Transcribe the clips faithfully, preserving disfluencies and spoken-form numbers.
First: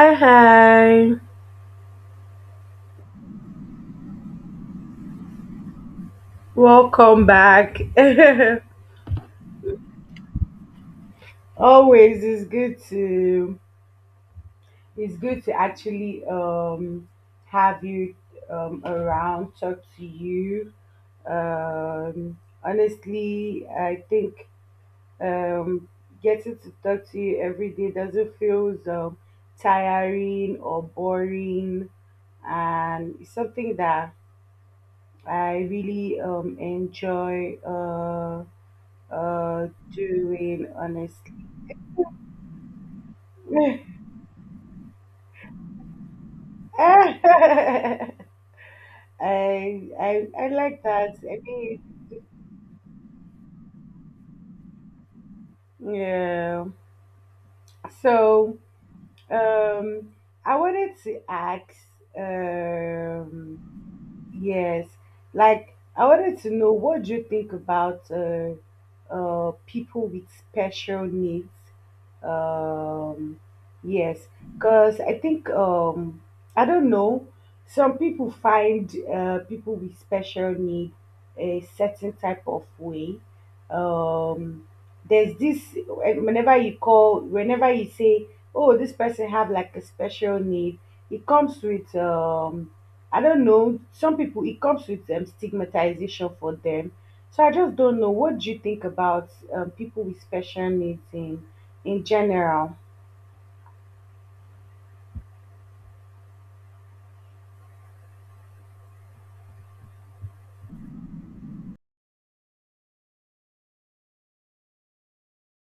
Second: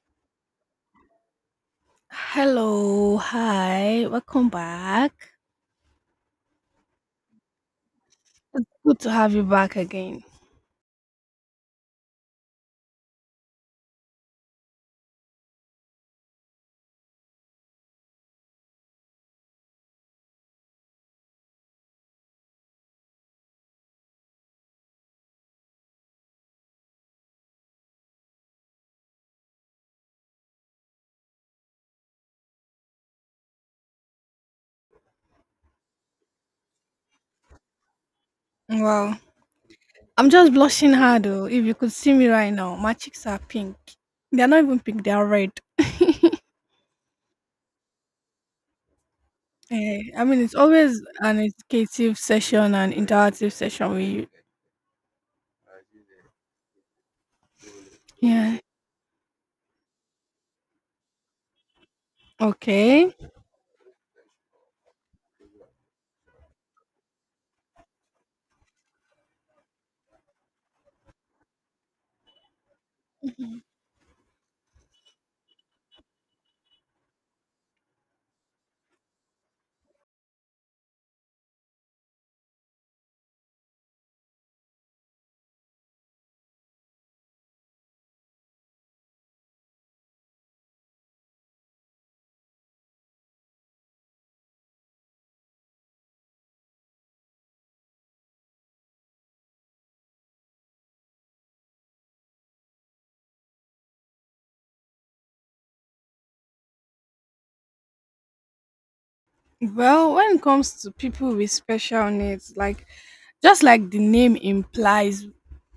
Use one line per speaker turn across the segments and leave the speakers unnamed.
Hi, hi.
Hello, hi, welcome back.
Welcome back.
Good to have you back again.
Always it's good to it's good to actually um have you um around, talk to you. Um honestly, I think um getting to talk to you every day doesn't feel um tiring or boring, and it's something that I really um enjoy. Uh
Wow,
uh
I'm just
Doing
blushing hard
honestly.
though. If you could see me right now, my cheeks are pink. They're not even pink, they're red.
i
Eh, I
i
mean,
i
it's
like
always
that,
an
I mean.
educative session and interactive session with you.
Yeah,
Yeah,
so um I wanted to ask.
okay.
um Yes, like I wanted to know, what do you think about uh, uh, people with special needs? Um, yes, because I think, um, I don't know. Some people find uh, people with special need a certain type of way. Um, there's this, eh, whenever you call, whenever you say, "Oh, this person have like a special need," it comes with, um, I don't know. Some people it comes with um, stigmatization for them. So I just don't know. What do you think about um, people with special needs in in general?
Well, when it comes to people with special needs, like just like the name implies,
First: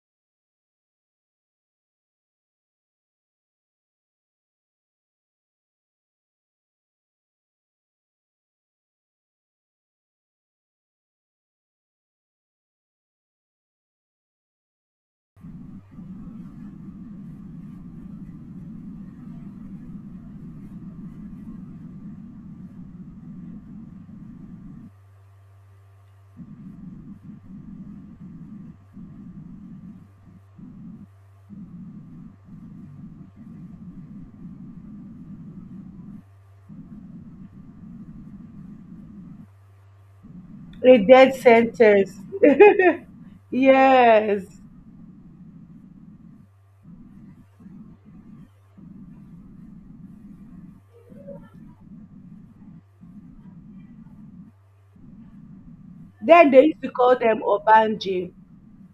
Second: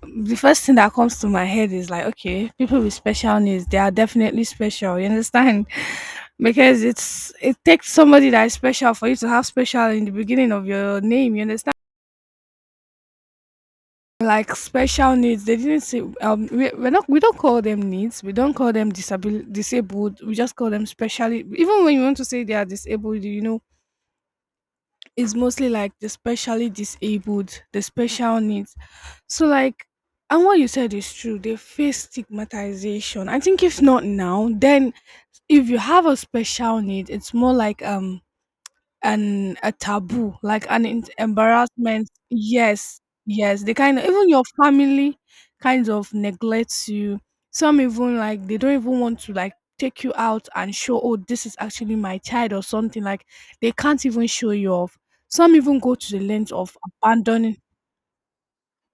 the first thing that comes to my head is like, okay, people with special needs, they are definitely special. You understand? Because it's it takes somebody that is special for you to have special in the beginning of your name. You understand? Like special needs, they didn't say. Um, we we're not we don't call them needs. We don't call them disabil- disabled. We just call them specially. Even when you want to say they are disabled, you know is mostly like the specially disabled, the special needs. So like and what you said is true. They face stigmatization. I think if not now, then if you have a special need, it's more like um and a taboo, like an
A
en-
death
embarrassment.
sentence.
Yes, yes, they kind of even your
Yes.
family kind of neglects you. Some even like they don't even want to like take you out and show, oh, this is actually my child or something. Like they can't even show you off. Some even go to the
Then
length
they
of
used to call them
abandoning.
Obanje.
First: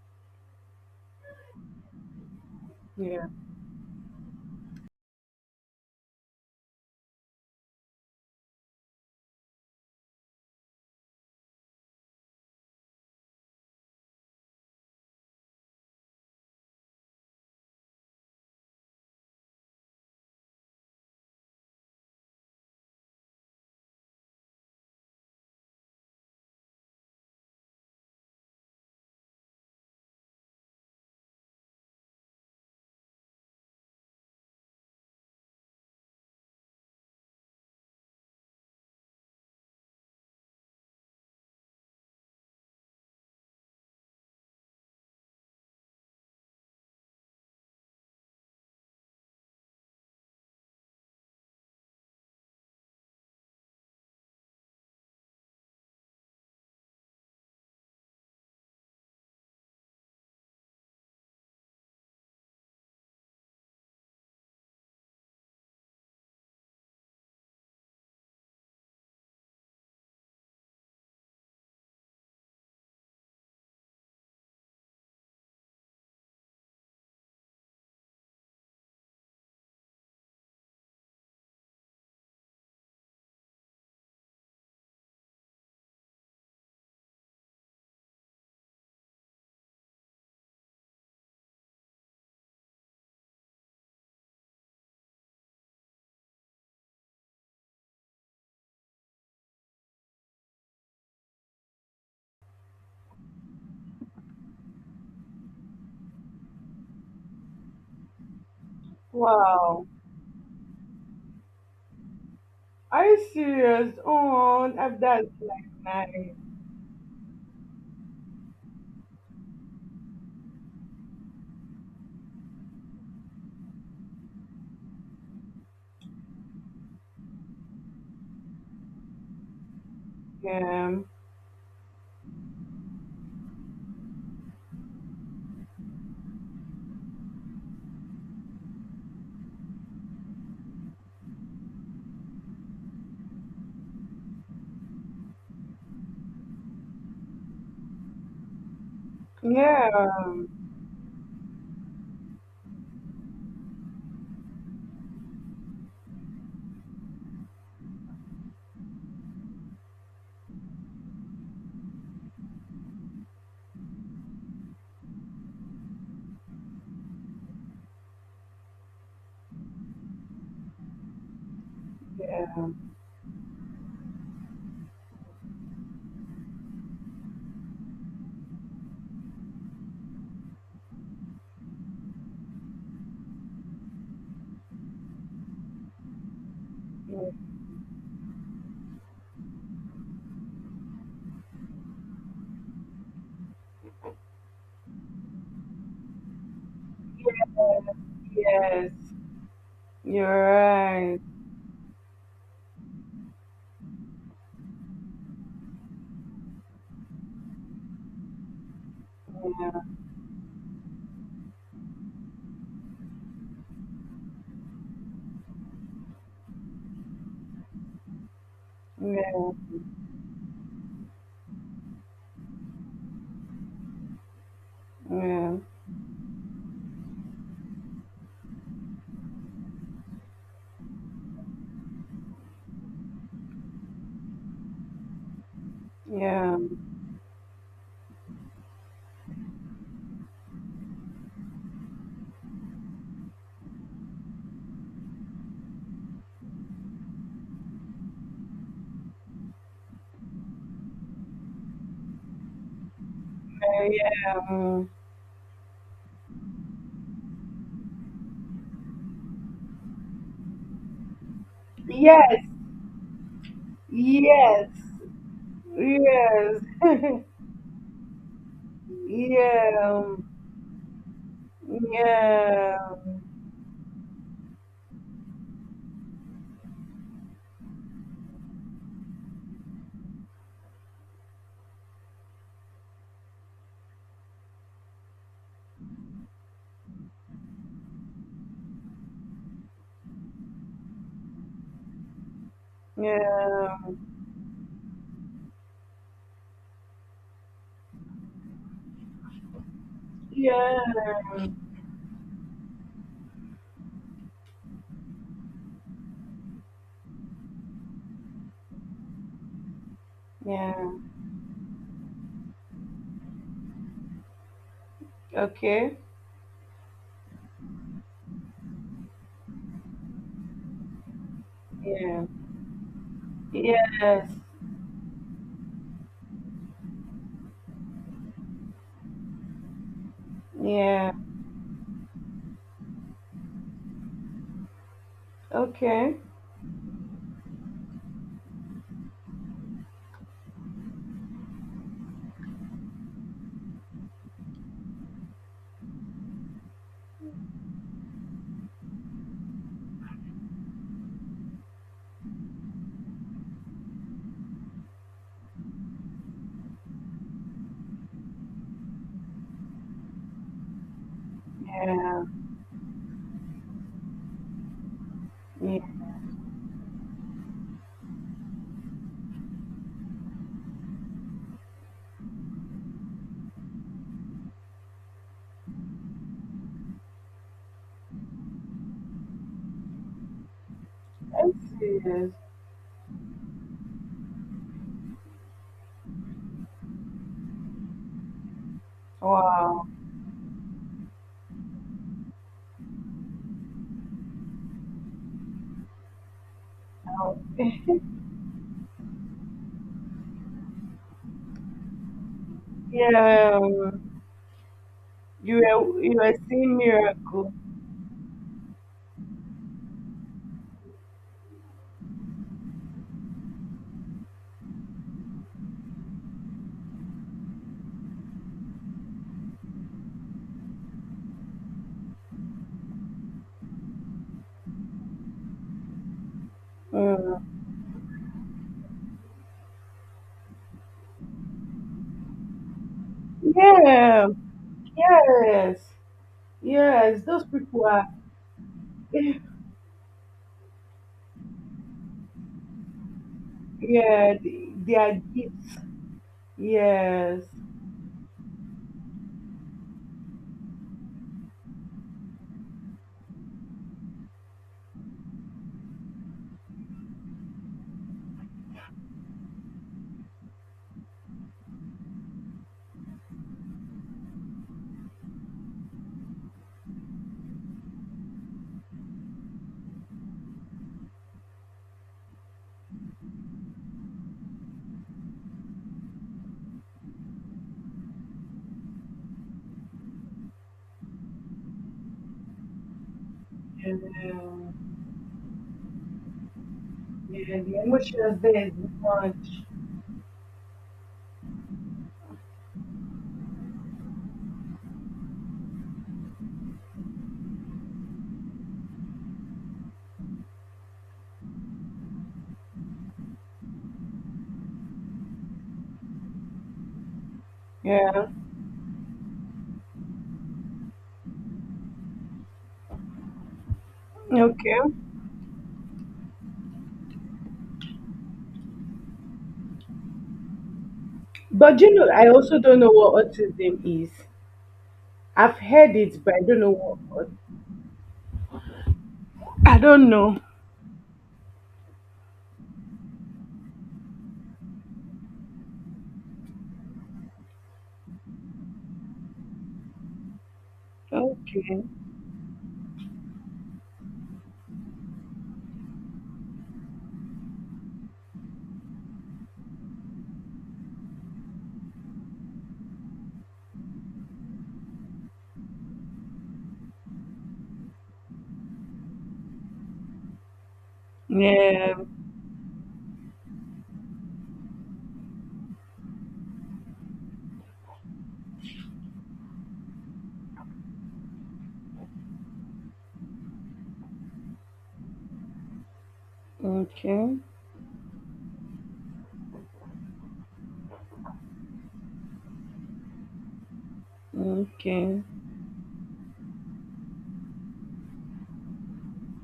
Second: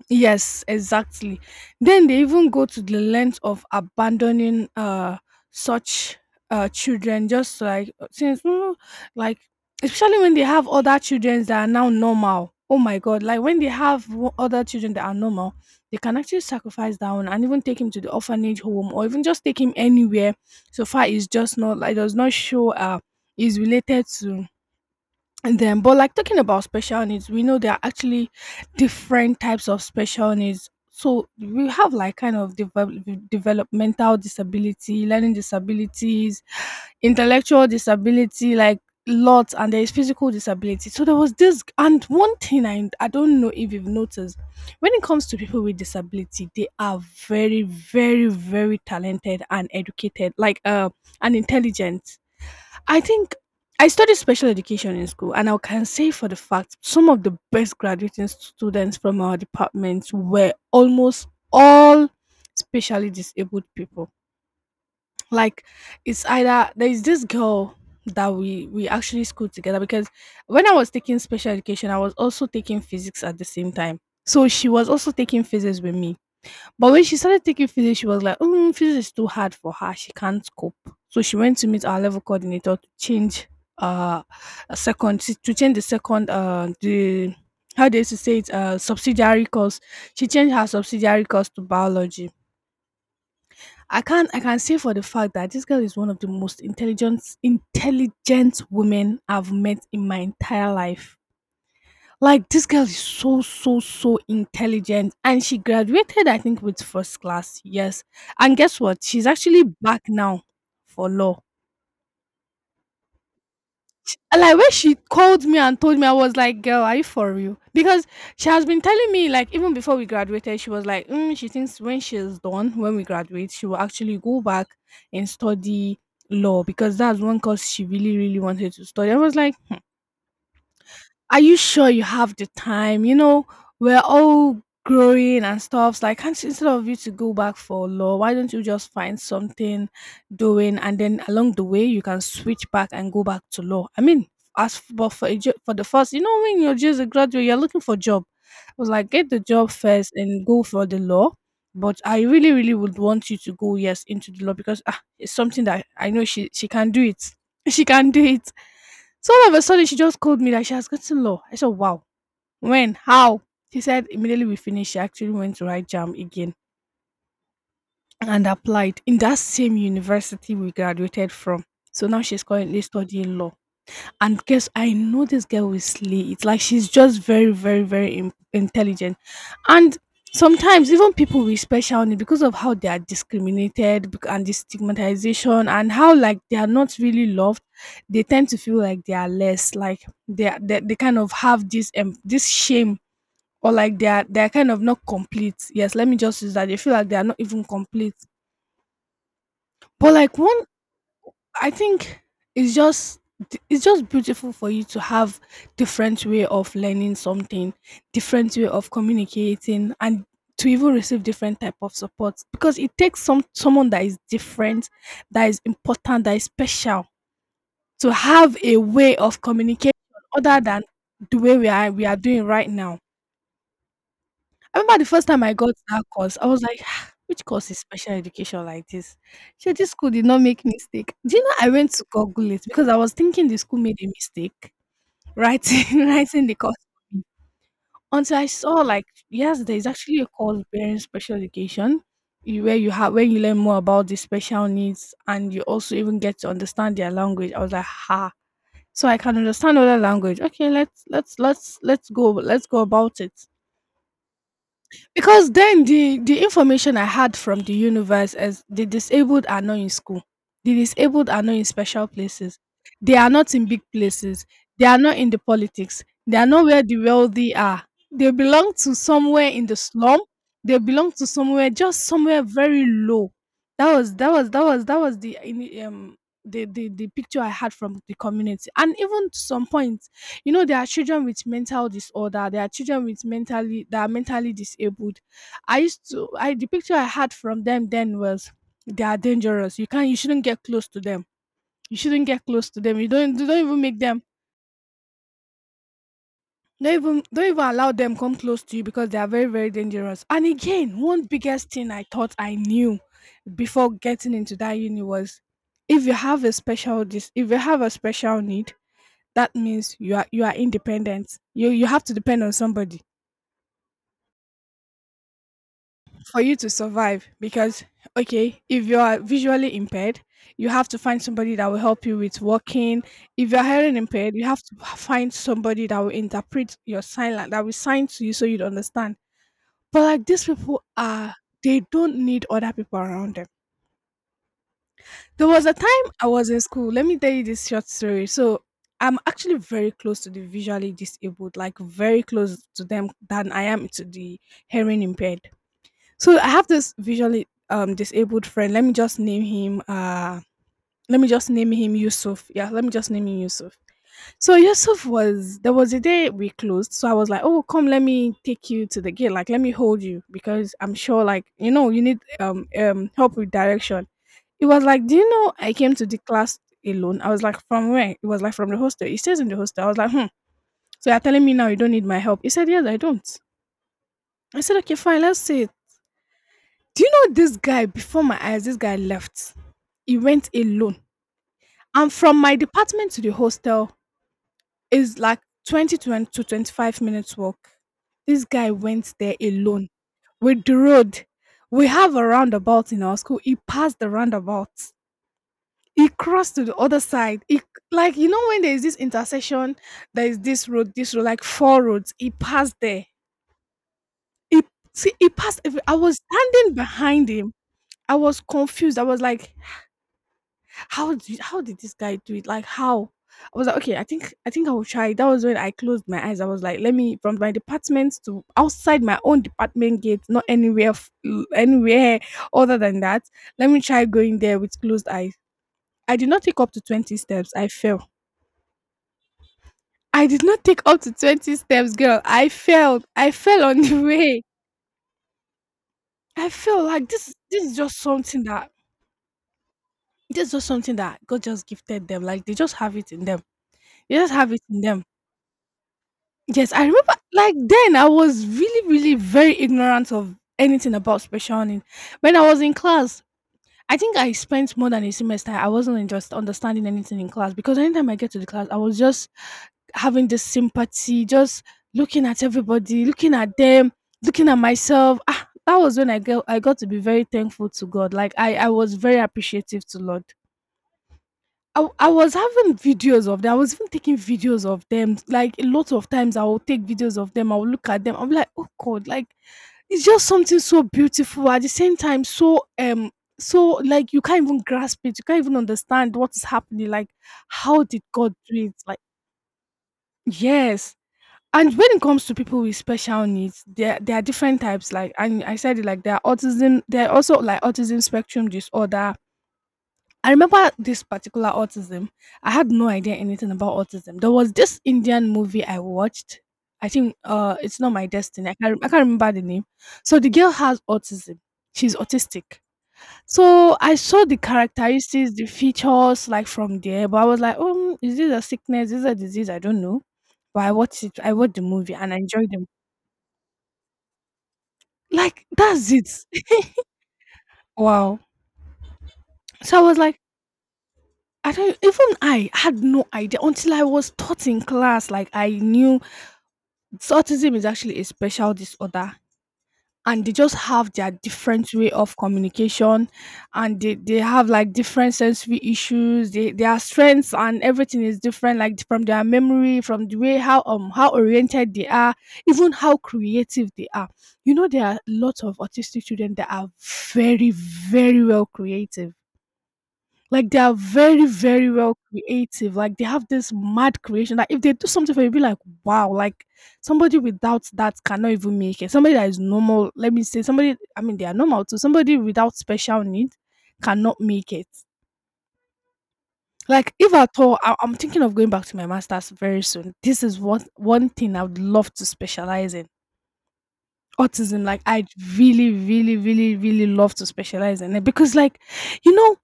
Yes, exactly. Then they even go to the
Yeah.
length of abandoning uh such uh children just like uh, since mm, like especially when they have other children that are now normal. Oh my god, like when they have wo- other children that are normal, they can actually sacrifice that one and even take him to the orphanage home or even just take him anywhere so far it's just not like does not show uh is related to. And then, but like talking about special needs, we know there are actually different types of special needs. So we have like kind of develop, developmental disability, learning disabilities, intellectual disability, like lots, and there is physical disability. So there was this, and one thing I I don't know if you've noticed, when it comes to people with disability, they are very, very, very talented and educated, like uh, and intelligent. I think I studied special education in school, and I can say for the fact some of the best graduating students from our departments were almost all specially disabled people. Like it's either there is this girl that we we actually schooled together because when I was taking special education, I was also taking physics at the same time. So she was also taking physics with me. But when she started taking physics, she was like, mm, physics is too hard for her. She can't cope. So she went to meet our level coordinator to change uh a second to change the second uh the how they used to say it uh subsidiary course. She changed her subsidiary course to biology. I can I can say for the fact that this girl is one of the most intelligent intelligent women I've met in my entire life. Like this girl is so so so intelligent and she graduated I think with first class. Yes. And guess what? She's actually
Wow.
back now for law.
Are you serious?
And, Like when
Oh,
she
that- that's
called me
like
and told me, I was
nice.
like, "Girl, are you for real?" Because she has been telling me, like, even before we graduated, she was like, mm, "She thinks when she's done, when we graduate, she will actually go back and study law because that's one course she really, really wanted to study." I was like,
Yeah.
are you sure you have the time? You know, we're all growing and stuff. So, like, can't instead of you to go back for law, why don't you just find something doing, and then along the way you can switch back and go back to law. I mean, as f- but for a jo- for the first, you know, when you're just a graduate, you're looking for job. I was like, get the job
Yeah.
first and go for the law. But I really, really would want you to go yes into the law because ah, it's something that I know she she can do it. She can do it. So all of a sudden, she just called me that she has gotten law. I said, wow. When? How? She said, immediately we finished, she actually went to write jam again and applied in that same university we graduated from. So now she's currently studying law. And guess I know this girl will slay it. Like she's just very, very, very in- intelligent. And sometimes even people with special needs, because of how they are discriminated bec- and the stigmatization and how like they are not really
Yes.
loved, they tend to feel like they are less. Like they are, they, they kind of have this um, this shame or like they are they are kind of not complete. Yes, let me just use that. They feel like they are not even complete.
Yes.
But
You're
like one
right.
I think it's just it's just beautiful for you to have different way of learning something, different way of
Yeah.
communicating, and to even receive different type of support because it takes some someone that is different, that is important, that is special to have a way
Yeah.
of communication other than the way we are we are doing right now. I remember the first time I
Yeah.
got that course, I was like, "Ah, which course is special education like this? Sure, this school did not make mistake. Do you know I went to Google it because I was thinking the school made a mistake writing writing the
Yeah.
course until I saw like yes, there is actually a course bearing special education. You, where you have where you learn more about the special needs and you also even get to understand their language." I was like, ha. So I can understand other language. Okay, let's let's let's let's go let's go about it.
Yeah.
Because then the the information I had from the universe is the disabled are not in school. The disabled are not in special
Yes.
places. They are not in big places.
Yes.
They are not in the politics. They are
Yes.
not where the wealthy are. They belong to somewhere in the
Yeah.
slum. They belong to somewhere just somewhere
Yeah.
very low. That was that was that was that was the in- um the, the the picture I had from the community. And even to some point you know there are children with mental disorder, there are children with mentally that are mentally disabled. I used to I The picture I had from them then was they are dangerous, you can't, you shouldn't get close to them, you shouldn't get close to them you don't don't
Yeah.
even make them, don't even don't even allow them come close to you because they are very very dangerous. And
Yeah.
again, one biggest thing I thought I knew before getting into that uni was if you have a special dis if you have a special need, that means you are you are
Yeah.
independent, you you have to depend on somebody
Okay.
for you to survive. Because okay, if you are visually impaired, you have to find somebody that will help you
Yeah.
with walking. If you're hearing
Yes.
impaired, you have to find somebody that will interpret your sign language, that will sign to you so you'd understand. But like these people
Yeah.
are they don't need other people around them. There was a time
Okay.
I was in school, let me tell you this short story. So I'm actually very close to the visually disabled, like very close to them than I am to the hearing impaired. So I have this visually um disabled friend. Let me just name him uh let me just name him Yusuf. Yeah, let me just name him Yusuf. So Yusuf, was there was a day we closed. So I was like, "Oh, come, let me take you to the gate. Like, let me hold you because I'm sure like, you know, you need
Yeah.
um um help with direction." It was like, "Do you know I
Yeah.
came to the class alone?" I was like, "From where?" It was like from the hostel. He stays in the hostel. I was like, hmm. "So you're telling me now you don't need my help." He said, "Yes, I don't." I said, "Okay, fine, let's see." Do you know this guy before my eyes, this guy left. He went alone. And
Yes.
from my department to the hostel is like twenty to twenty to twenty-five minutes walk. This guy went there
Wow.
alone with the road. We have a roundabout in our school. He passed the roundabout. He crossed to the other
Wow.
side. He, like, you know, when there is this intersection, there is this road, this road, like four roads. He passed there.
Yeah.
He, see, he
You
passed. every- I
were you
was
were
standing
seeing
behind him.
miracle.
I was confused. I was like, how did how did this guy do it? Like how? I was like, okay, I think I think I will try. That was when I closed my eyes. I was like, let me from my department to outside my own department gate, not anywhere f- anywhere other than that. Let me try going there with closed eyes. I did not take up to twenty steps.
Mm.
I fell. I did not take up to twenty steps, girl. I fell. I fell on the
Yeah.
way.
Yes.
I feel like
Yes.
this
Those
this is
people
just
are.
something that this is just something that God just gifted them. Like they just have it in them. They just
Yeah,
have it
the,
in them.
their gifts.
Yes, I remember
Yes.
like then I was really, really very ignorant of anything about special learning. When I was in class, I think I spent more than a semester. I wasn't in just understanding anything in class because anytime I get to the class, I was just having this sympathy, just looking at everybody, looking at them, looking at myself. Ah, that was when I got I got to be very thankful to God. Like I, I was very appreciative to Lord. I, I was having videos of them. I was even taking videos of them. Like a lot of times, I will take videos of them. I will look at them. I'm like, oh God, like it's just something so beautiful. At the same time, so um, so
And,
like you can't even
um,
grasp it. You can't even understand what is happening. Like,
yeah, the
how did God
emotions
do
there is
it? Like,
much.
yes. And when it comes to people with special needs, there there are different types. Like, and I said it like there are autism. There are also like autism spectrum disorder. I remember this particular autism. I had no idea anything about autism. There was this Indian movie I watched. I think uh, it's not my
Yeah.
destiny. I can't, I can't remember the name. So the girl has autism. She's autistic. So I saw the
Okay.
characteristics, the features, like from there. But I was like, oh, is this a sickness? Is this a disease? I don't know. But I watched it. I watched the
But
movie
you know,
and I
I
enjoyed
also
them.
don't know what autism is.
Like
I've
that's
heard
it.
it, but I don't know what. aut-
Wow. So
I
I was
don't
like,
know.
I don't even I had no idea until I was taught in class. Like I knew. So autism is actually a special disorder and they just have their different
Okay.
way of communication, and they, they have like different sensory issues, they, their strengths and everything is different, like from their memory, from the way how um how oriented they are, even how creative they are. You know, there are lots of autistic children that are very, very well creative. Like they are very, very well
Yeah.
creative. Like they have this mad creation that if they do something for you, you'll be like, wow, like somebody without that cannot even make it. Somebody that is normal, let me say, somebody, I mean, they are normal too. Somebody without special need cannot make it. Like if
Okay.
at all, I- I'm thinking of going back to my master's very soon. This is what one thing I would love to specialize in autism, like I
Okay.
really, really, really, really love to specialize in it because like, you know,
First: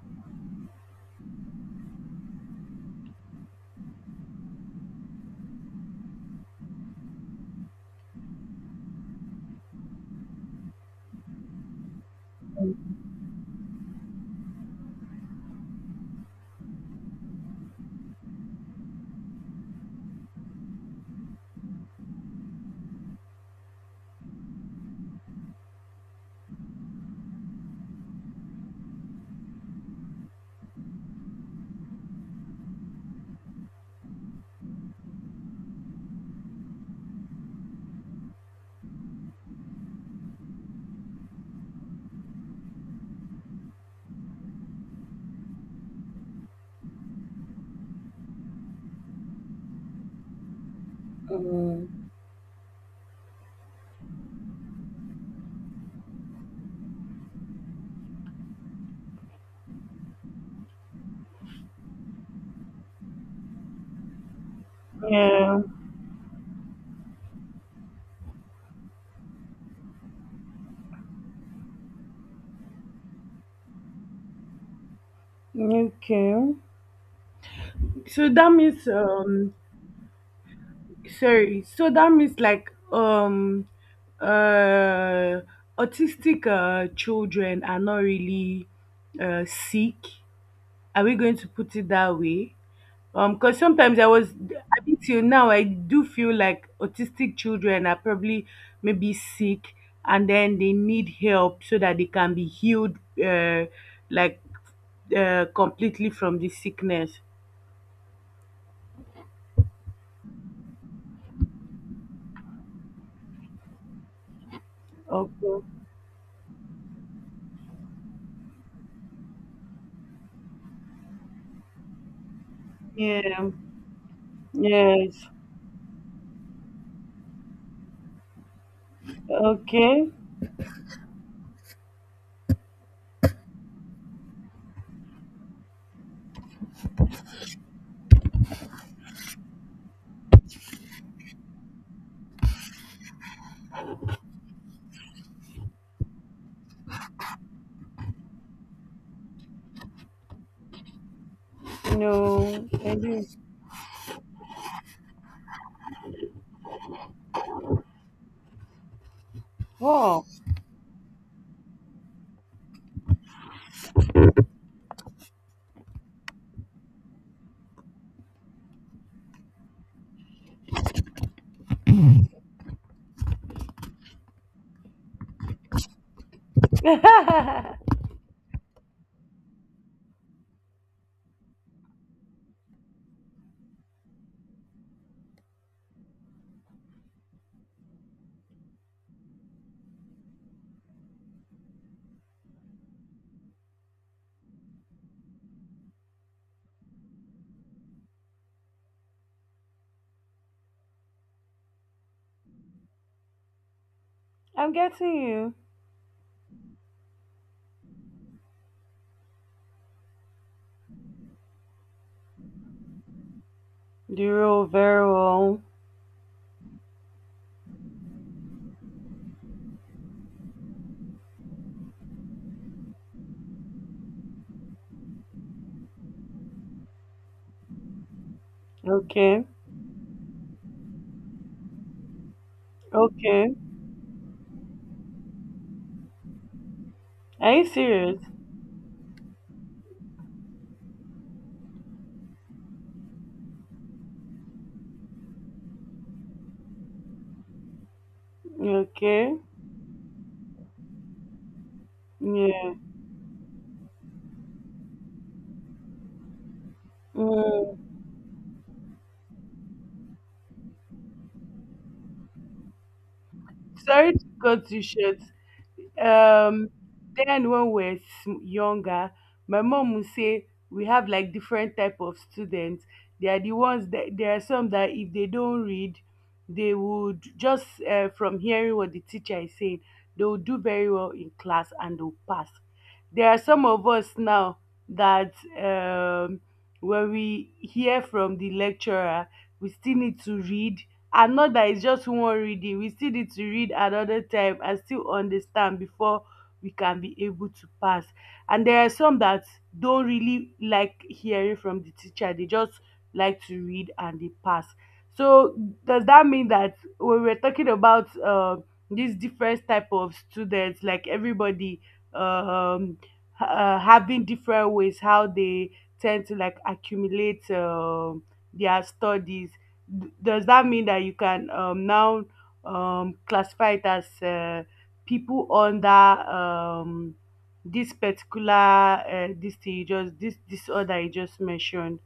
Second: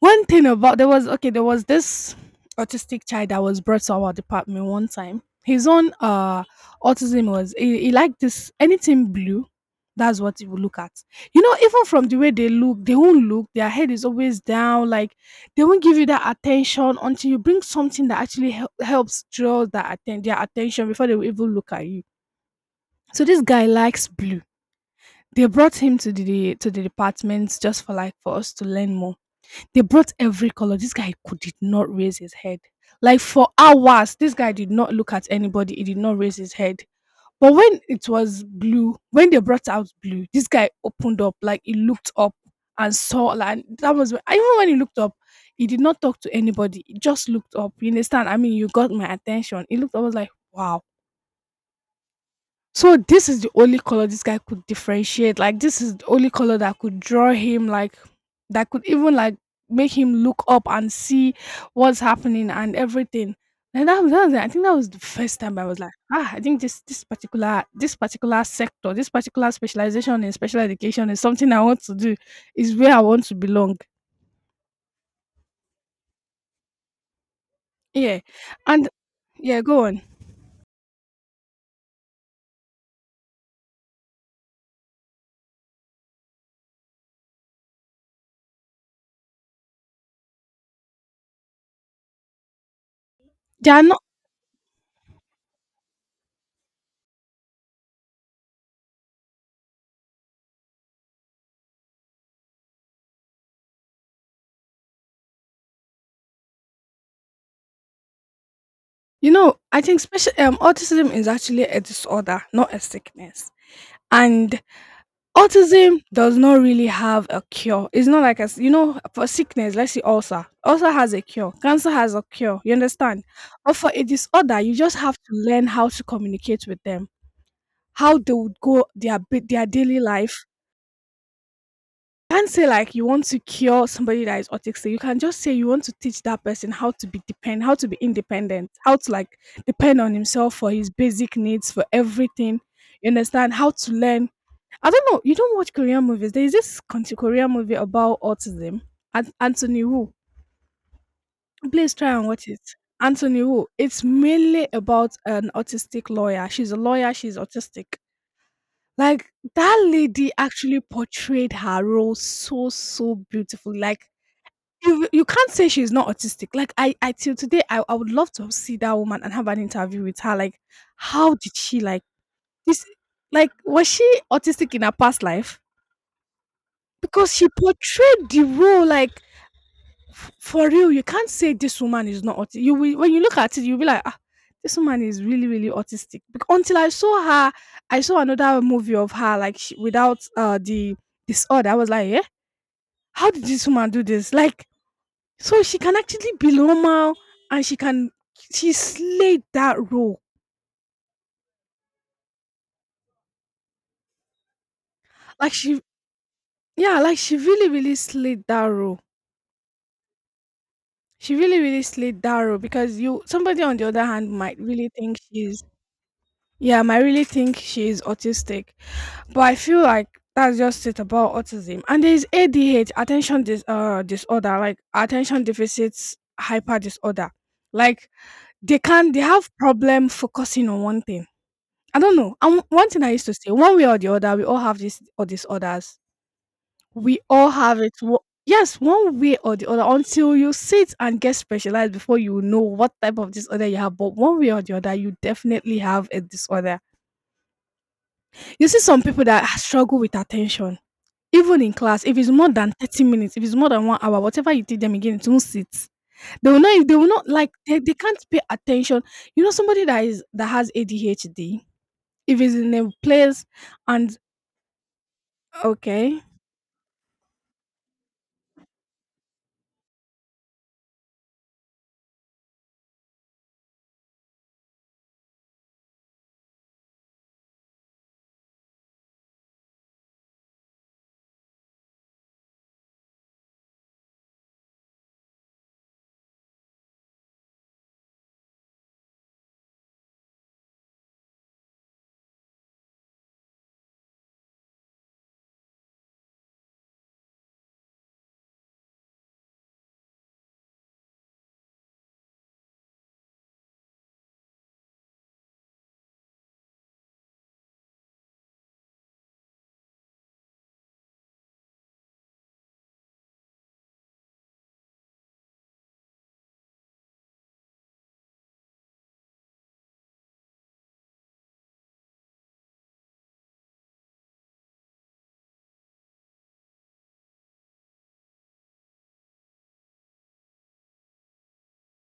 one thing about there was okay, there was this autistic child that was brought to our department one time. His own uh autism was he, he liked this anything blue. That's what he would look at. You know, even from the way they look, they won't look. Their head is always down. Like they won't give you that attention until you bring something that actually hel- helps draw that atten- their attention before they will even look at you. So this guy likes blue. They brought him to the to the department just for like for us to learn more. They brought every color. This guy could did not raise his head. Like for hours, this guy did not look at anybody. He did not raise his head. But when it was blue, when they brought out blue, this guy opened up, like he looked up and saw like that was when- even when he looked up, he did not talk to anybody. He just looked up. You understand? I mean, you got my attention. He looked up, I was like, wow.
Mm.
So this is the only color this guy could differentiate. Like this is the only color that could draw him, like that could even like make him look up and see what's happening and everything. And that, was- that was, I think that was the first time
Yeah.
I was like, ah, I think this this particular this particular sector, this particular specialization in special education is something I want to do. Is where I want to belong.
Okay.
Yeah,
So that
and
means, um
yeah, go on.
sorry, so that means like, um uh autistic uh children are not really uh sick? Are we going to put it that way? Um because
They are
sometimes
not.
I was, I think till now I do feel like autistic children are probably maybe sick, and then they need help so that they can be healed, uh like, uh, completely from the sickness.
You know, I think special um, autism is actually a disorder, not a sickness, and
Okay.
autism does not really have a cure. It's not like as you know, for sickness, let's say ulcer. Ulcer has a cure. Cancer has a cure. You understand?
Yeah.
But for a disorder, you just have
Yes.
to learn how to communicate with them, how they would go their bi- their daily
Okay.
life. Can't say like you want to cure somebody that is autistic. You can just say you want to teach that person how to be depend, how to be independent, how to like depend on himself for his basic needs, for everything. You understand how to learn. I don't know. You don't watch Korean movies. There is this conti- Korean movie about autism. An- Anthony Wu. Please try and watch
No,
it.
I do.
Anthony Wu. It's mainly about an autistic lawyer. She's a lawyer. She's autistic. Like that
Oh,
lady actually portrayed her role so, so beautifully. Like you you can't say she's not autistic. Like I I till today, I, I would love to see that woman and have an interview with her. Like how did she like this? Like was she autistic in her past life? Because she
I'm
portrayed the role like f- for real. You can't say this woman is not autistic. You will, when you look at it, you'll be like, ah, this woman is really, really autistic. Bec- until I saw her, I saw another movie of her like she, without uh the disorder. I was like, yeah, how did this woman do this? Like, so she can actually be normal and she can, she slayed that role.
getting
Like
you.
she, yeah, like she really, really slayed that role. She really, really slayed that role because you somebody on the other hand
You
might
roll
really
very
think she's.
well.
Yeah, um, I really think she is autistic, but I feel like that's just it about autism. And there is A D H, attention dis- uh, disorder, like attention deficits hyper disorder. Like they can, they
Okay,
have problem focusing on one thing. I don't know. And one thing I used to say,
okay.
one way or the other, we all have this or disorders. We all
Are you
have it.
serious?
wo- Yes, one way or the other, until you sit and get specialized before you know what type of disorder you have. But one way or the other, you definitely have a disorder. You see some people
Okay,
that struggle with attention, even in class. If it's more
yeah.
than thirty minutes, if it's more than one hour, whatever you teach them again, it won't sit. They will not they will not like
Mm.
they, they can't pay attention. You know, somebody that is that has A D H D, if it's in a place
Sorry
and
to cut you short.
okay.
um then when we're sm- younger, my mom would say we have like different type of students. They are the ones that, there are some that if they don't read, they would just, uh, from hearing what the teacher is saying, they will do very well in class and they'll pass. There are some of us now that, um when we hear from the lecturer, we still need to read, and not that it's just one reading, we still need to read another time and still understand before we can be able to pass. And there are some that don't really like hearing from the teacher, they just like to read and they pass. So does that mean that when we're talking about, uh, these different type of students, like everybody um ha- uh, having different ways how they tend to like accumulate um their studies? D- does that mean that you can, um, now, um, classify it as, uh, people under, um, this particular, uh, this thing you just this disorder you just mentioned?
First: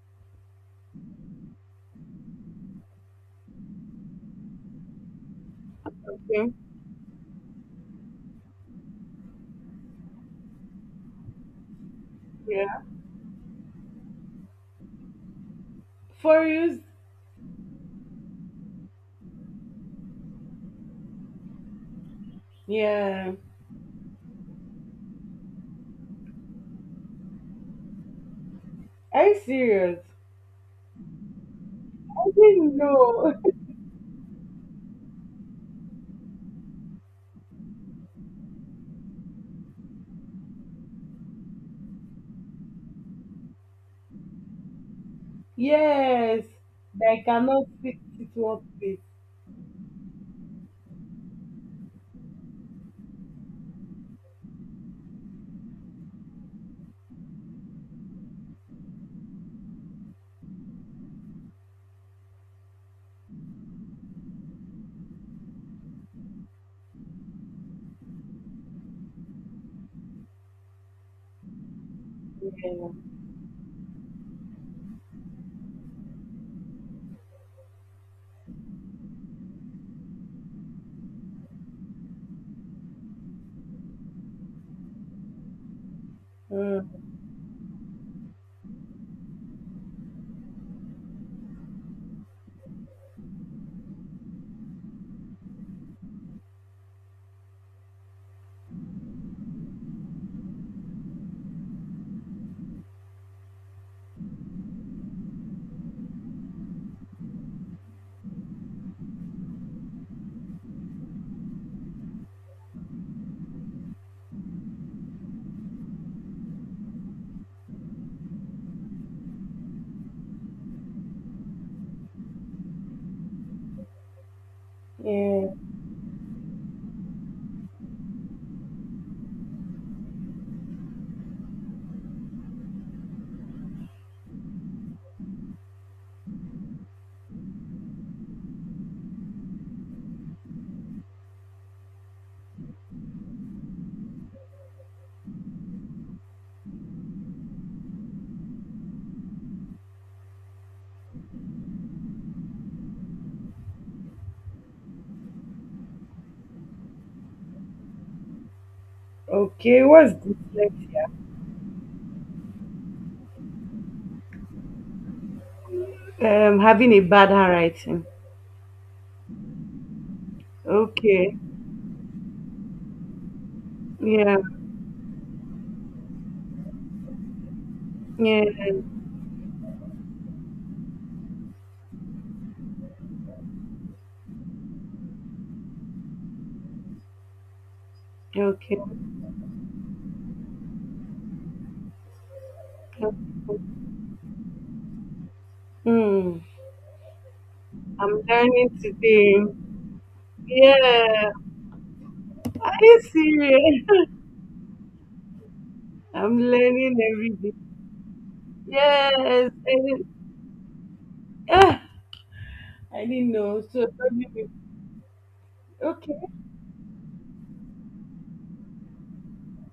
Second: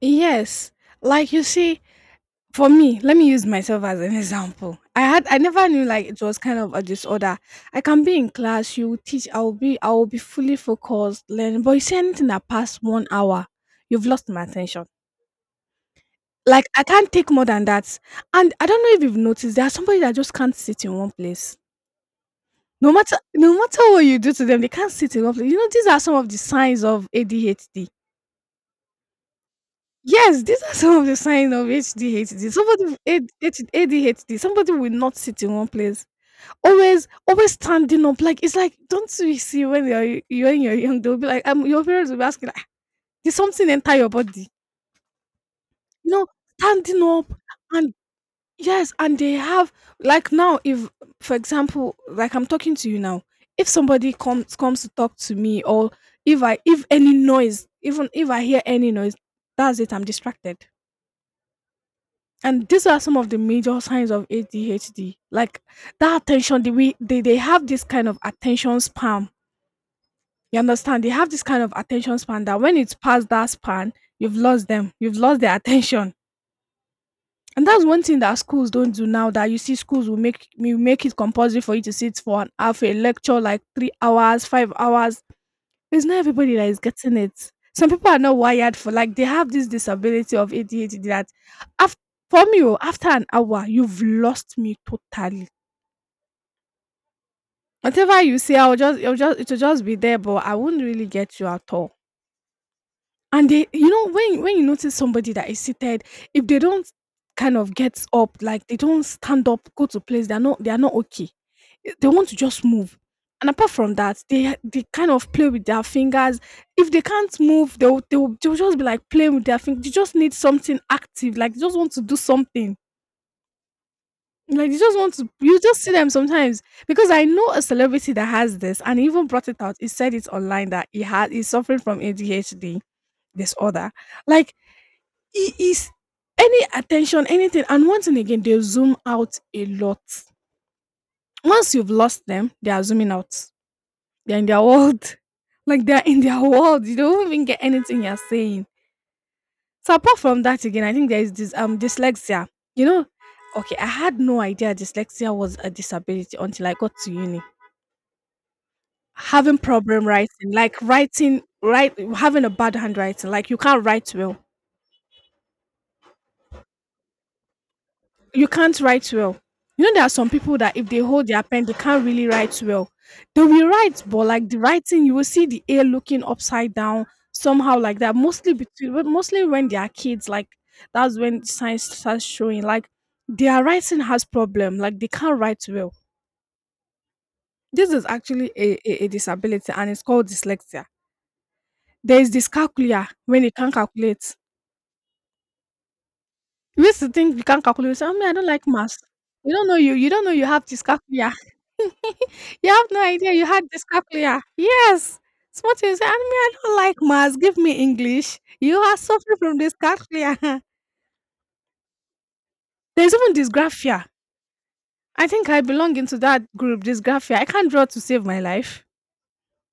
Yes. Like you see, for me, let me use myself as an example. I had I never knew like it was
Okay.
kind of a disorder. I can be in class, you teach, I'll be I'll be fully focused, learning. But you say anything that
Yeah.
past one hour, you've lost my attention.
For
Like
use.
I can't take more than that. And I don't know if you've noticed there are somebody that just can't sit in one place. No matter
Yeah.
no matter what you do to them, they can't sit in one place. You know, these are some of the signs of A D H D.
Are you serious?
Yes, these are some of the signs of
I
A D H D.
didn't
Somebody with
know.
A D H D, somebody will not sit in one place. Always, always standing up. Like it's like, don't you see when you're you when you're young, they'll be like, um, your parents will be asking, like, "Ah, did something enter your body? You know,
Yes.
standing
They
up
cannot
and
sit sit one
yes,
place.
and they have like now, if for example, like I'm talking to you now, if somebody comes comes to talk to me or if I if any noise, even if I hear any noise, that's it, I'm distracted. And these are some of the major signs of A D H D. Like that attention, the we they, they have this kind of attention spam. You understand? They have this kind of attention span that when
Yeah.
it's past that span, you've lost them. You've lost their attention. And that's one thing that schools don't do now, that you see schools will make will make it compulsory for you to sit for an half a lecture, like three hours, five hours. It's not everybody that is
Mm,
getting it. Some people are not wired for, like they have this disability of A D H D that after for me, oh, after an hour, you've lost me totally. Whatever you say, I'll just, I'll just, it'll just be there, but I won't really get you at all. And they you know, when when you notice somebody that is seated, if they don't kind of get up, like they don't stand up, go to place, they're not they are not okay. Eh, they want to just move. And apart from that, they they kind of play with their fingers. If they can't move, they'll they'll, they'll just be like playing with their fingers. They just need something active, like they just want to do something. Like they just want to,
yeah.
you just see them sometimes. Because I know a celebrity that has this and he even brought it out. He said it online that he had he's suffering from A D H D disorder. Like it is any attention, anything, and once and again they zoom out a lot. Once you've lost them, they are zooming out. They're in their world. Like they're in their world. You don't even get anything you're saying. So apart from that again, I think there is this um dyslexia. You know, okay, I had no idea dyslexia was a disability until I got to uni. Having
Okay.
problem
What's
writing, like
dyslexia?
writing right, having a bad handwriting, like you can't write well.
Um, having a bad handwriting.
You can't write well. You know, there are some people that if they hold
Okay.
their pen, they can't really write well. They will write, but
Yeah.
like the writing, you will see the A looking upside down somehow like that. Mostly
Yeah.
between, but mostly when they are kids, like that's when science starts showing. Like their writing has problem. Like they can't write well. This is actually a,
Okay.
a, a disability, and it's called dyslexia. There is dyscalculia when you can't
Okay.
calculate.
Hmm.
You used to think you can't calculate. You say, I
I'm
me, I don't like
learning
maths.
today.
You don't know you. You don't know you have
Yeah.
dyscalculia. You
Are
have
you
no idea you had
serious?
dyscalculia. Yes. It's what you say. I
I'm
mean, I don't like
learning every
maths.
day.
Give me English. You are
Yes.
suffering
I
from
didn't,
dyscalculia.
ah, I
There's
didn't
even
know. So
dysgraphia.
maybe
I think I belong into
okay.
that group, dysgraphia. I can't draw to save my life.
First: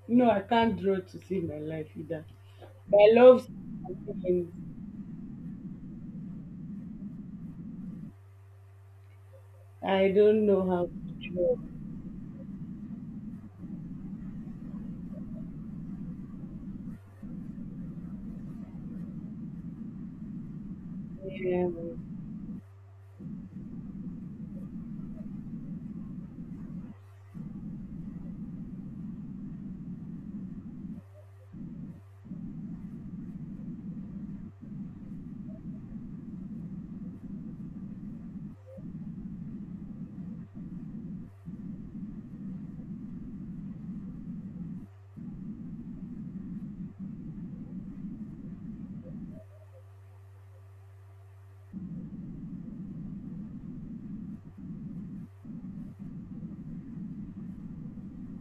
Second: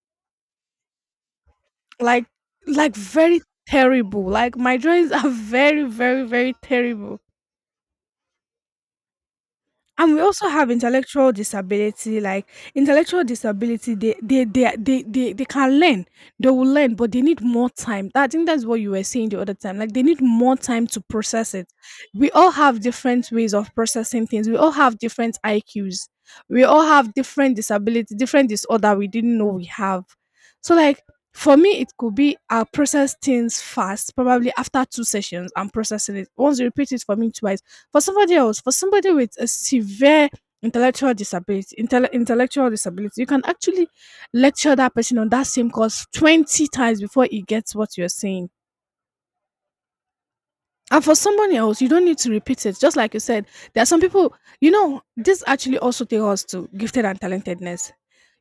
No, I can't draw to save my life
Like,
either.
like
But I
very
love
terrible.
drawing.
Like my drawings are very, very, very terrible.
I
And we
don't
also
know
have
how to
intellectual
draw.
disability. Like intellectual disability, they they they are- they they, they can learn, they will learn, but they need more time. I think that's what you were saying the other time, like they need more time to process
Yeah.
it. We all have different ways of processing things. We all have different iqs. We all have different disability, different disorder, we didn't know we have. So like for me, it could be I'll process things fast, probably after two sessions I'm processing it, once you repeat it for me twice. For somebody else, for somebody with a severe intellectual disability, intell- intellectual disability, you can actually lecture that person on that same course twenty times before he gets what you're saying. And for someone else, you don't need to repeat it. Just like you said, there are some people, you know, this actually also takes us to gifted and talentedness.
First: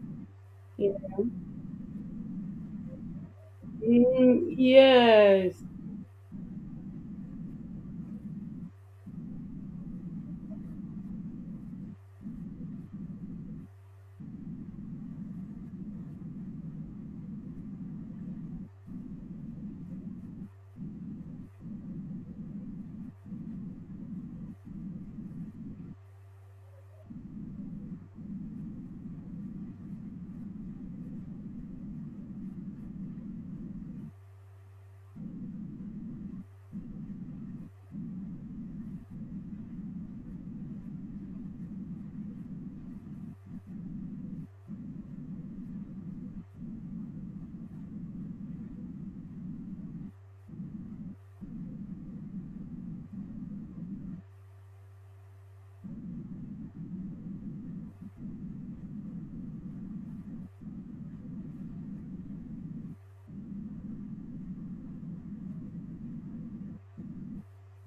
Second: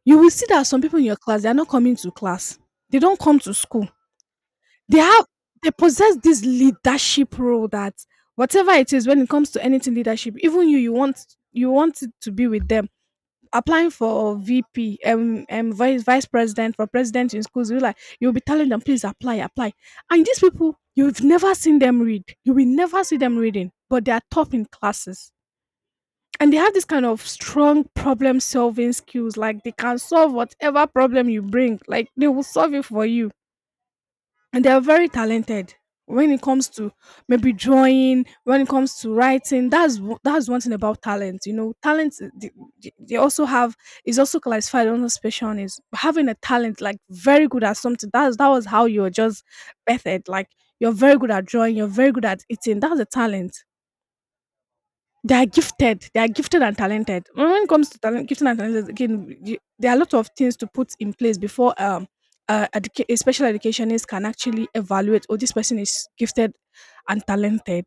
You will see that some
Yeah.
people in your class, they are not coming to class. They don't come to school.
Mm,
They have
yes.
they possess this leadership role that whatever it is, when it comes to anything leadership, even you you want, you want it to be with them. Applying for V P, um, um vice vice president for president in schools, you, like you'll be telling them, please apply, apply. And these people, you've never seen them read. You will never see them reading, but they are top in classes. And they have this kind of strong problem solving skills. Like they can solve whatever problem you bring. Like they will solve it for you, and they are very talented when it comes to maybe drawing, when it comes to writing. That's w- that's one thing about talent. You know, talent, uh, they, they they also have, is also classified under specialness, having a talent, like very good at something. That's, that was how you're just birthed. Like you're very good at drawing, you're very good at eating, that's a talent. They are gifted. They are gifted and talented. When it comes to talent, gifted and talented, again, you, there are a lot of things to put in place before um, uh, educa- a special educationist can actually evaluate, oh, this person is gifted and talented.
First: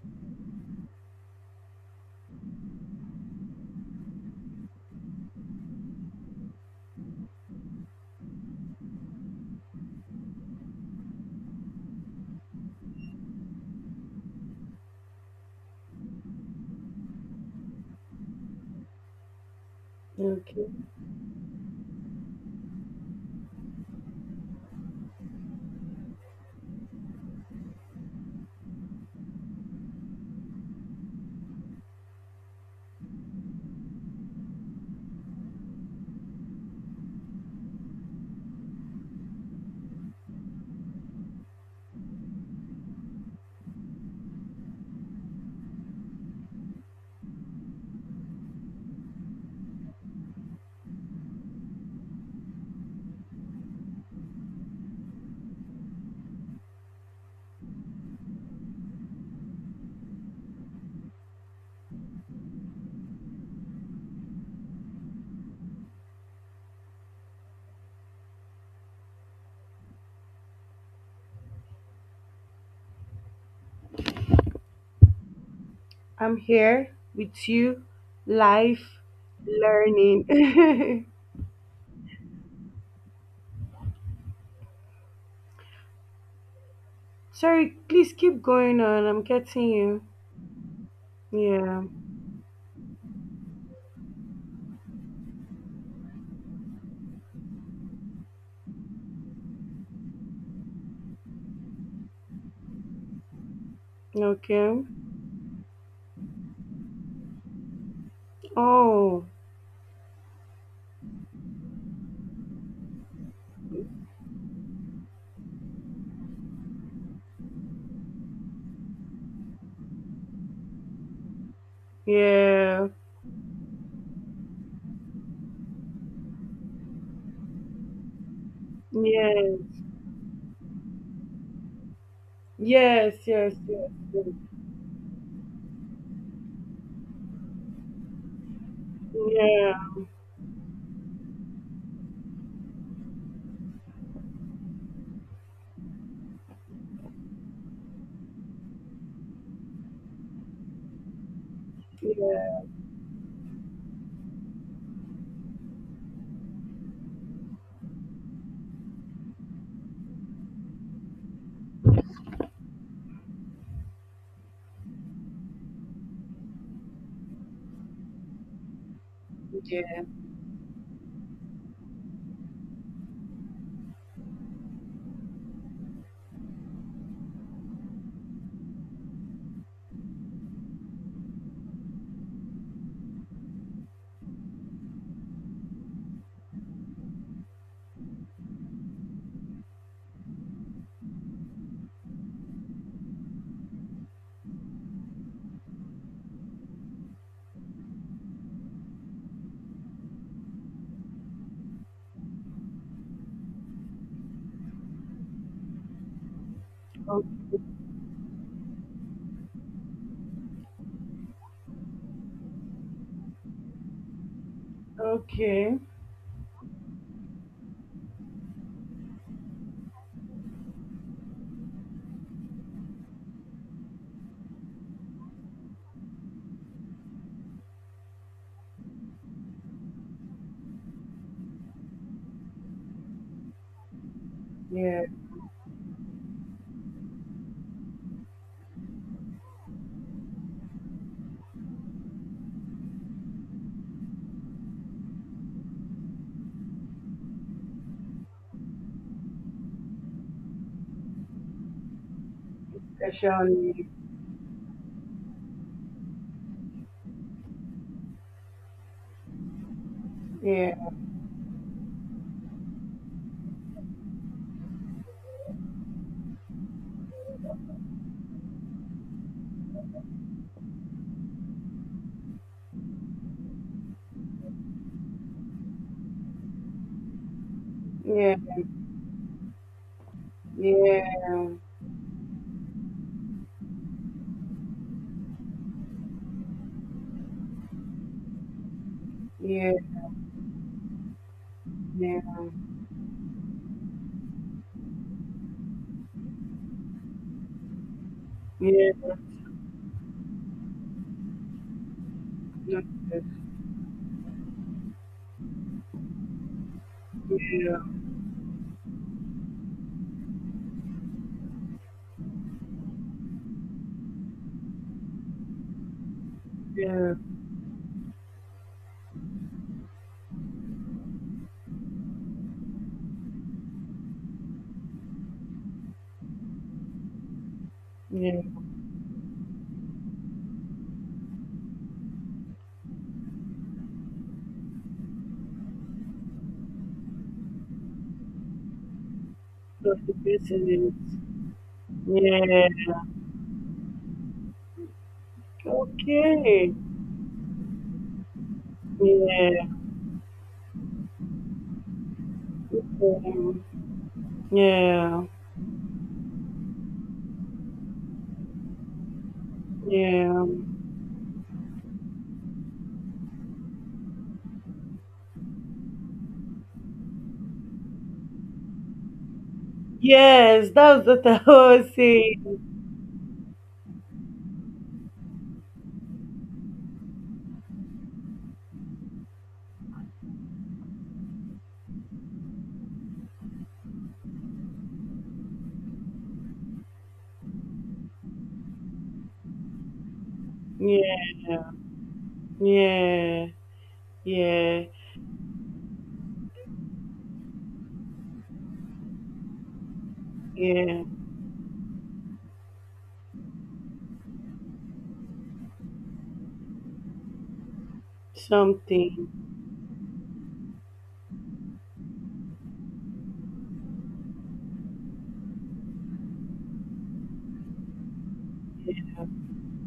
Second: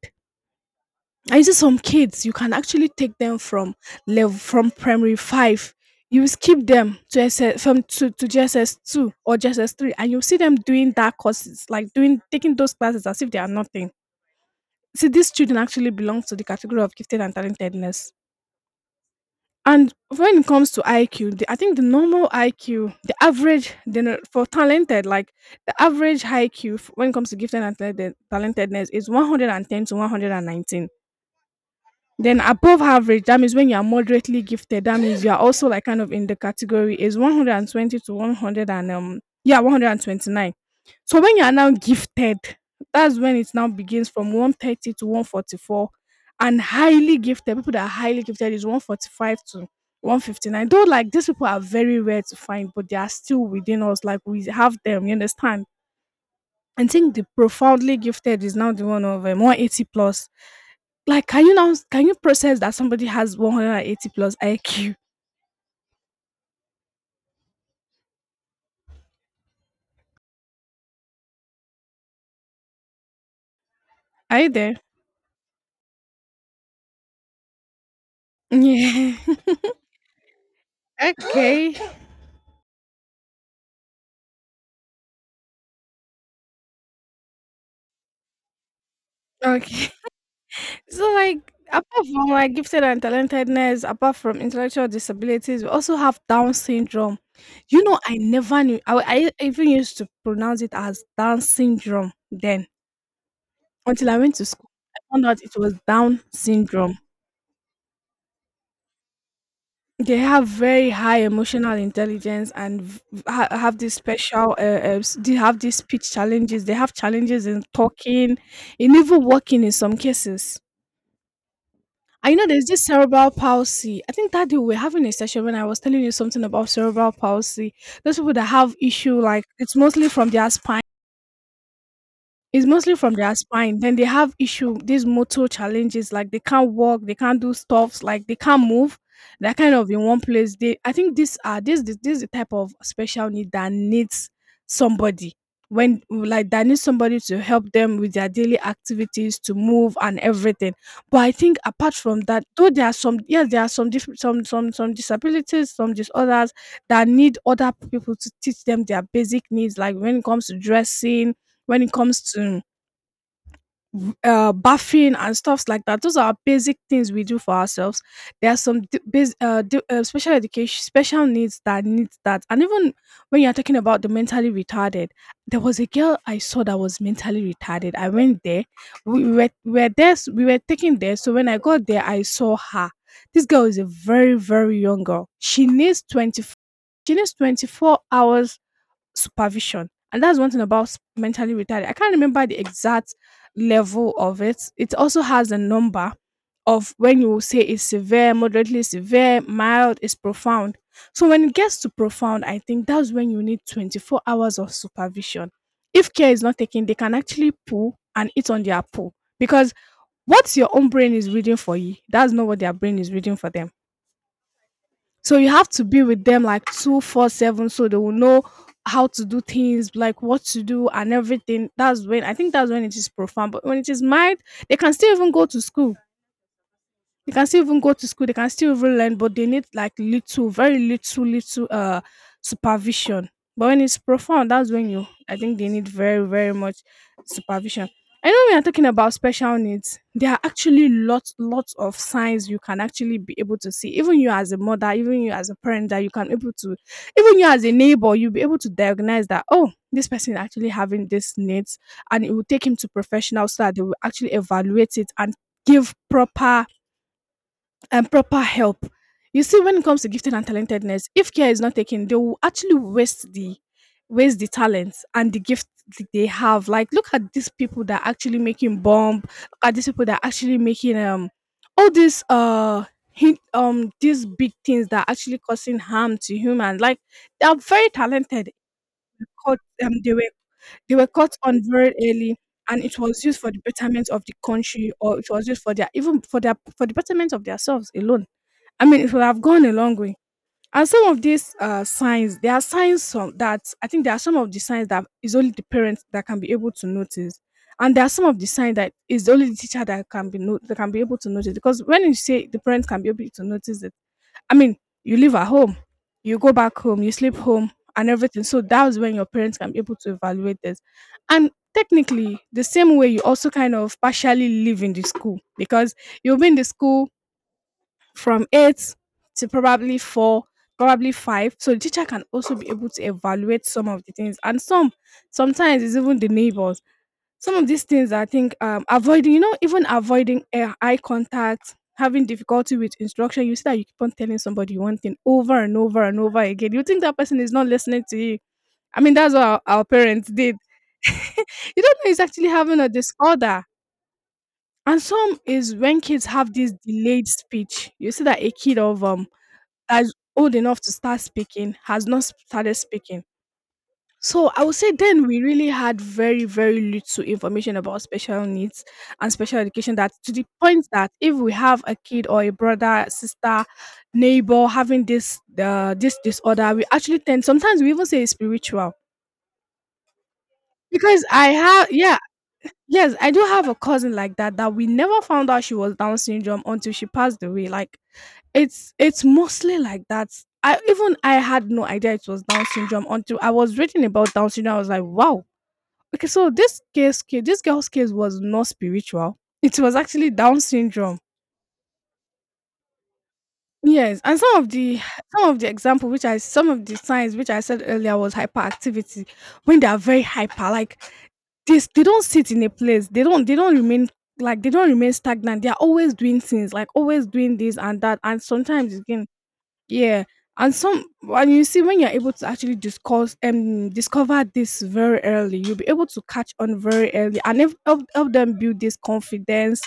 I see some kids, you can actually take them from level, from primary five. You skip them to S S, from to, to G S S two or G S S three, and you see them doing that courses, like doing taking those classes as if they are nothing. See, these children actually belong to the category of gifted and talentedness. And when it
Okay.
comes to I Q, the, I think the normal I Q, the average, the, no- for talented, like the average I Q when it comes to gifted and talented, talentedness, is a hundred and ten to one hundred nineteen. Then above average, that means when you are moderately gifted, that means you are also like kind of in the category, is one hundred twenty to one hundred and um yeah one hundred twenty-nine. So when you are now gifted, that's when it now begins from one thirty to one forty-four. And highly gifted, people that are highly gifted, is one forty-five to one fifty-nine. Though like these people are very rare to find, but they are still within us. Like we have them, you understand? I think the profoundly gifted is now the one of um, one eighty plus. Like, can you now, can you process that somebody has one hundred eighty plus I Q? Are you there?
I'm here with you, life
Yeah.
learning.
Okay.
Sorry, please keep going on. I'm getting
Okay.
you.
So, like,
Yeah.
apart from like gifted and talentedness, apart from intellectual disabilities, we also have Down syndrome. You know, I never knew. I, I even used to pronounce it as Down syndrome then, until I went to school.
Okay.
I found out it was Down syndrome.
Oh,
They have very high emotional intelligence and v- ha- have this special. Uh, uh, s- they have these speech challenges. They have challenges in talking, in even walking in some cases. And you know, there's this
yeah.
cerebral palsy. I think that day we were having a session when I was telling you something about cerebral palsy. Those people that have issue, like
Yeah.
it's mostly from their spine. It's mostly from
Yes,
their
yes,
spine.
yes,
Then they
yes.
have issue, these motor challenges, like they can't walk, they can't do stuffs, like they can't move. They're
Yeah.
kind of in one place. They, I think these are this this this is the type of special need that needs somebody, when like that needs somebody to help them with their daily activities, to move and everything. But I think apart from that,
Yeah.
though there are some, yes there are some diff- some some some disabilities, some disorders that need other people to teach them their basic needs, like when it comes to dressing, when it comes to uh, bathing and stuffs like that. Those are basic things we do for ourselves. There are some d- bas- uh, d- uh,
Yeah.
special education, special needs that needs that. And even when you're talking about the mentally retarded, there was a girl I saw that was mentally retarded. I went there. We we were, we were there. s- We were taken there. So when I got there, I saw her. This girl is a very, very young girl. She needs twenty, she needs twenty-four hours supervision. And that's one thing about mentally retarded. I can't remember the exact level of it. It also has a number of, when you say it's severe, moderately severe, mild, it's profound. So when it gets to profound, I think that's when you need twenty-four hours of supervision. If care is not taken, they can
O-
actually pull and eat on their pull, because what your own brain is reading for you, that's not what their brain is reading for them. So you have
Okay.
to be with them like twenty-four seven, so they will know how to do things, like what to do and everything. That's when, I think that's when it is profound. But when it is mild, they can still even go to school. They can still even go to school. They can still even learn, but they need like little, very little, little uh supervision. But when it's profound, that's when
Yeah.
you. I think they need very, very much supervision. I know we are talking about special needs. There are actually lots, lots of signs you can actually be able to see. Even you as a mother, even you as a parent, that you can able to, even you as a neighbor, you'll be able to diagnose that. Oh, this person actually having these needs, and it will take him to
Special
professionals so that they
needs.
will actually evaluate it and give proper and proper help. You see, when it comes to gifted and
Yeah.
talentedness, if care is not taken, they will actually waste the waste the talents and the gift th- they have. Like, look at these people that are actually making bomb. Look at these people that are actually making um all these uh hit, um these big things that are actually causing harm to humans. Like, they are very
Yeah.
talented. Caught um they were they
Yeah.
were caught on very early, and it was used for the betterment of the country, or it was used for their, even for their, for the betterment of themselves alone. I mean, it would have gone a
Yeah. Yeah.
long way. And some of these uh,
Yeah.
signs, there are signs, some that I think, there are some of the signs that is only the parents that can be able to notice, and there are some of the signs
Yeah.
that is only the teacher that can be no- that can be able to notice. Because when you say the
Yeah.
parents can be able to notice it, I mean, you live at home, you go back home, you sleep home, and everything. So that was when your parents can be able to evaluate this, and technically the same way you also kind of partially live in the school because you'll be in the school
Yeah.
from eight to probably four, probably five, so the teacher can also be able to evaluate some of the things. And some, sometimes it's even the neighbors. Some of these things, I
Yeah.
think, um avoiding, you know, even avoiding uh, eye contact, having difficulty with instruction. You see that you keep on telling somebody one thing over and over and over again, you think that person is not listening to you. I mean, that's what our, our
Plus the
parents did.
business.
You don't know it's actually
Yeah.
having a disorder. And some is when kids have this
Okay.
delayed speech. You see that a kid of um
Yeah.
that's old enough to start speaking has not started speaking.
Um,
So I would say
yeah.
then we really had very, very little information about special needs and special education, that to
Yeah.
the point that if we have a kid or a brother, sister, neighbor having this uh, this disorder, we actually tend, sometimes we even say it's spiritual.
Yes, that's
Because
what I
I have,
was
yeah,
saying.
yes, I do have a cousin like that, that we never found out she was Down syndrome until she passed away. Like, It's it's mostly like that. I even I had no idea it was Down syndrome until I was reading about Down syndrome. I was like, wow. Okay, so this case, ca- this girl's case was not spiritual. It was actually Down syndrome.
Yeah, yeah,
Yes, and some of
yeah,
the, some of the example which I, some of the signs which I said earlier was hyperactivity. When they are very hyper, like
yeah.
this, they don't sit in a place. They don't they don't remain like they don't remain stagnant. They are always doing things, like always doing this and that. And sometimes
Something.
again, yeah. And some, and you see, when you're able to actually discuss and, um, discover this very early, you'll be able to catch on very early, and if, help help them build this confidence.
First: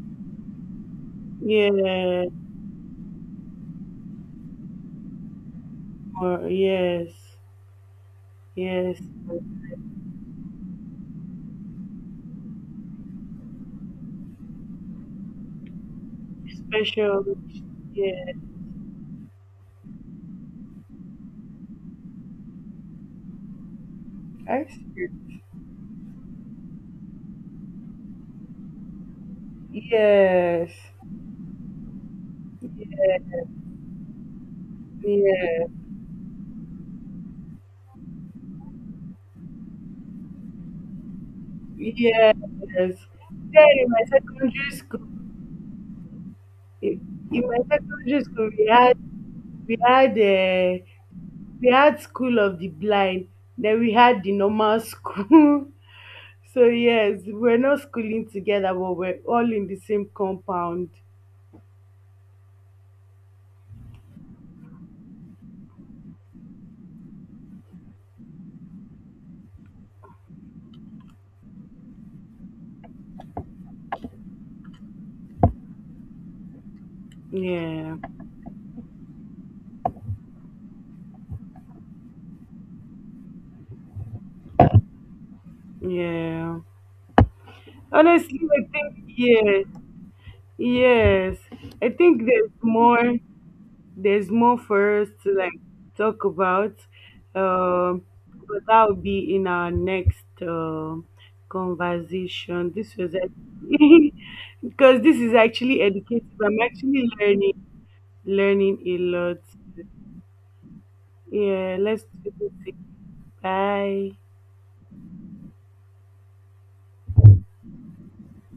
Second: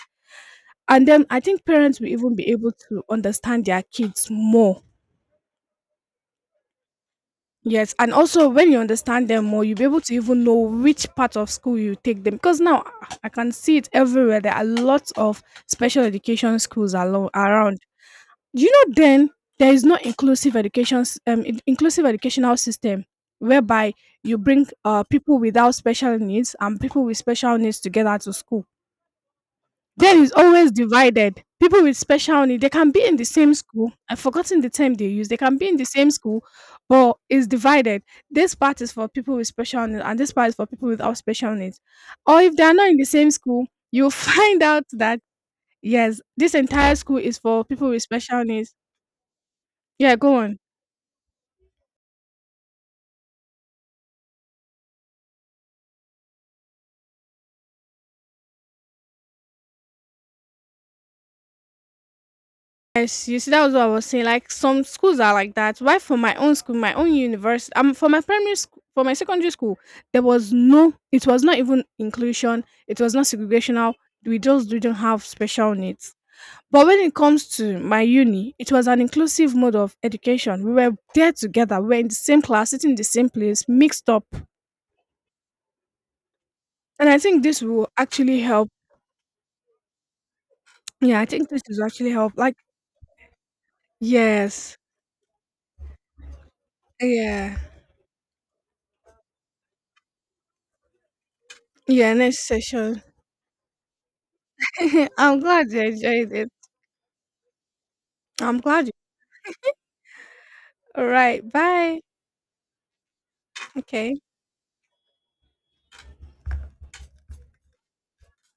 And then I think parents will
Yeah,
even be able to understand their kids more.
or yes,
Yes, and also when you
yes.
understand them more, you'll be able to even know which part of school you take them, because now I I can see it everywhere. There are lots of special education schools
Special.
alo- around.
Yeah,
Do you know then there is no inclusive education s- um, in- inclusive educational system whereby you
I
bring uh,
see.
people without special needs and people with special needs together to school. Then it's always
Yes,
divided. People with special needs, they can be in the same school. I've forgotten the term they use. They can be
yes,
in the same school, but it's divided. This part is for people with special needs, and this part is for people without special needs.
yes.
Or if they are not in the same school,
Then in my
you'll find
secondary
out
school,
that yes, this entire
in
school is
in my
for people with
secondary
special
school, we
needs.
had we had
Yeah, go on.
uh, we had school of the blind. Then we had the normal school. So yes, we're not schooling together, but we're all in the same compound.
Yes, you see, that was what I was saying. Like some schools are like that. Why for my own school, my own university, um, for my primary school, for my secondary school, there was no. It was not even inclusion. It was not segregational. We just didn't have special needs. But when it comes to
Yeah,
my uni, it was an inclusive mode of education. We were there together. We were in the same class, sitting in the same place, mixed up.
yeah.
And I think this will actually
Honestly,
help.
I think yes,
Yeah, I
yes.
think this will
I
actually
think
help.
there's
Like
more. There's more
yes,
for us to like talk about.
yeah,
Um, but that will be in our next um
yeah. Next
conversation. This
session.
was actually, because this is
I'm glad you
actually educative.
enjoyed it.
I'm actually learning,
I'm
learning
glad you
a lot.
Alright,
Yeah,
bye.
let's do this. Bye.
Okay.